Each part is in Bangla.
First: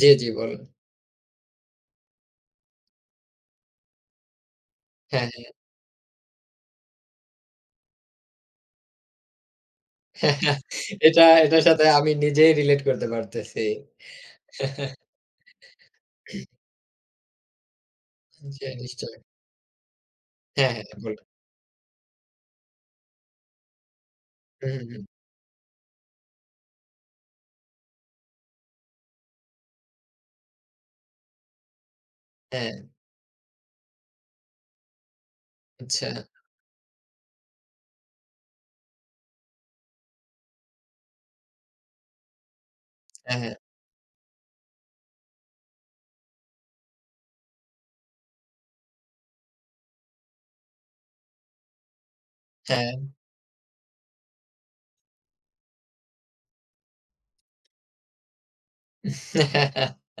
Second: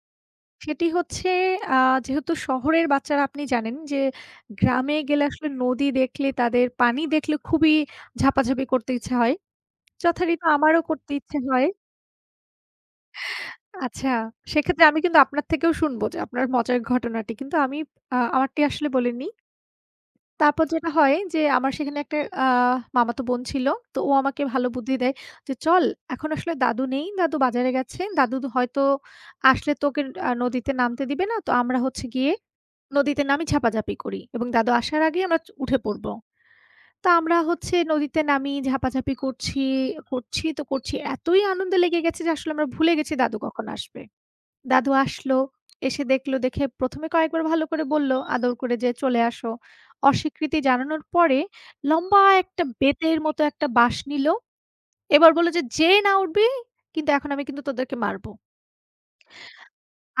জ্বী, জ্বী বলুন। সেটি হচ্ছে আ যেহেতু শহরের বাচ্চারা আপনি জানেন যে, গ্রামে গেলে হ্যাঁ, আসলে হ্যাঁ। নদী দেখলে তাদের পানি দেখলে খুবই ঝাঁপাঝাঁপি করতে ইচ্ছে হয়। যথারিত আমারও করতে এটা, ইচ্ছে এটার হয়। সাথে আমি নিজেই রিলেট করতে পারতেছি। আচ্ছা সেক্ষেত্রে আমি কিন্তু আপনার থেকেও শুনবো যে, আপনার মজার ঘটনাটি। কিন্তু আমি আমারটি জ্বী, আসলে বলে নিশ্চয়। নি। তারপর হ্যাঁ, হ্যাঁ, যেটা হয় বলুন। যে, আমার সেখানে একটা আ মামাতো বোন ছিল তো ও আমাকে ভালো হু, হু, বুদ্ধি হুম। দেয় যে, চল এখন আসলে দাদু নেই, দাদু বাজারে গেছে। দাদু হয়তো আসলে তোকে ন নদীতে নামতে দিবে না তো আমরা হচ্ছে গিয়ে হ্যাঁ। নদীতে নামি ঝাঁপাঝাঁপি করি এবং দাদু আসার আগেই আমরা উঠে পড়ব। আচ্ছা। তো আমরা হচ্ছে নদীতে নামিয়ে ঝাঁপাঝাঁপি করছি, করছি তো করছি। এতই আনন্দে লেগে গেছে যে, আসলে আমরা ভুলে গেছি দাদু হ্যাঁ, হ্যাঁ। কখন আসবে। দাদু আসল, এসে দেখল দেখে ১ম এ কয়েকবার ভালো করে বলল, আদর করে যেয়ে চলে আসো। অস্বীকৃতি জানানোর পরে লম্বা একটা হ্যাঁ। বেতের মতো একটা বাঁশ নিল। এবার বলল যে, যেয়ে না উঠবি, কিন্তু এখন আমি কিন্তু তোদেরকে মারব।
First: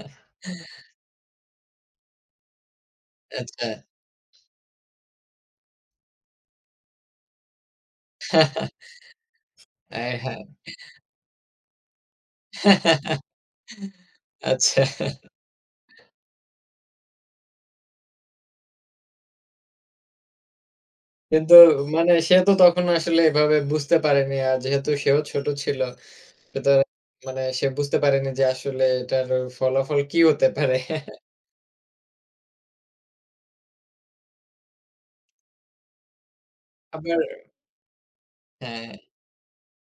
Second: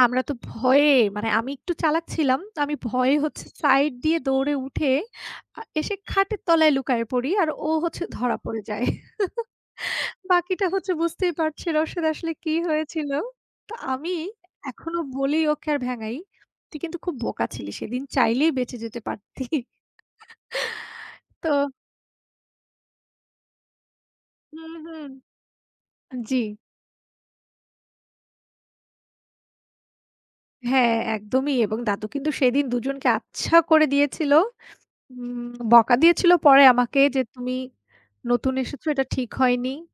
আমরা তো ভয়ে মানে, আমি একটু চালাক ছিলাম। আমি ভয়ে হচ্ছে আচ্ছা। সাইড দিয়ে দৌড়ে উঠে আ এসে খাটের তলায় লুকায়ে পড়ি আর ও হচ্ছে ধরা পড়ে যায় আয়হায়। বাকিটা হচ্ছে বুঝতেই পারছি রসদ আসলে কি হয়েছিল? তো আমি আচ্ছা এখনো বলি ওকে আর ভেঙাই। তুই কিন্তু খুব বোকা ছিলি সেদিন চাইলেই বেঁচে যেতে পারতি তো। কিন্তু মানে সে তো তখন আসলে এভাবে বুঝতে পারেনি। আর হম, যেহেতু হম। সেও ছোট ছিল, জ্বি। সুতরাং মানে সে বুঝতে পারেনি যে, আসলে এটার ফলাফল কি হতে পারে? হ্যাঁ, একদমই এবং দাদু কিন্তু সেদিন দুজনকে আচ্ছা করে দিয়েছিল। হম, বকা দিয়েছিল পরে আমাকে যে, আপনার। তুমি নতুন এসেছো হ্যাঁ। এটা ঠিক হয়নি।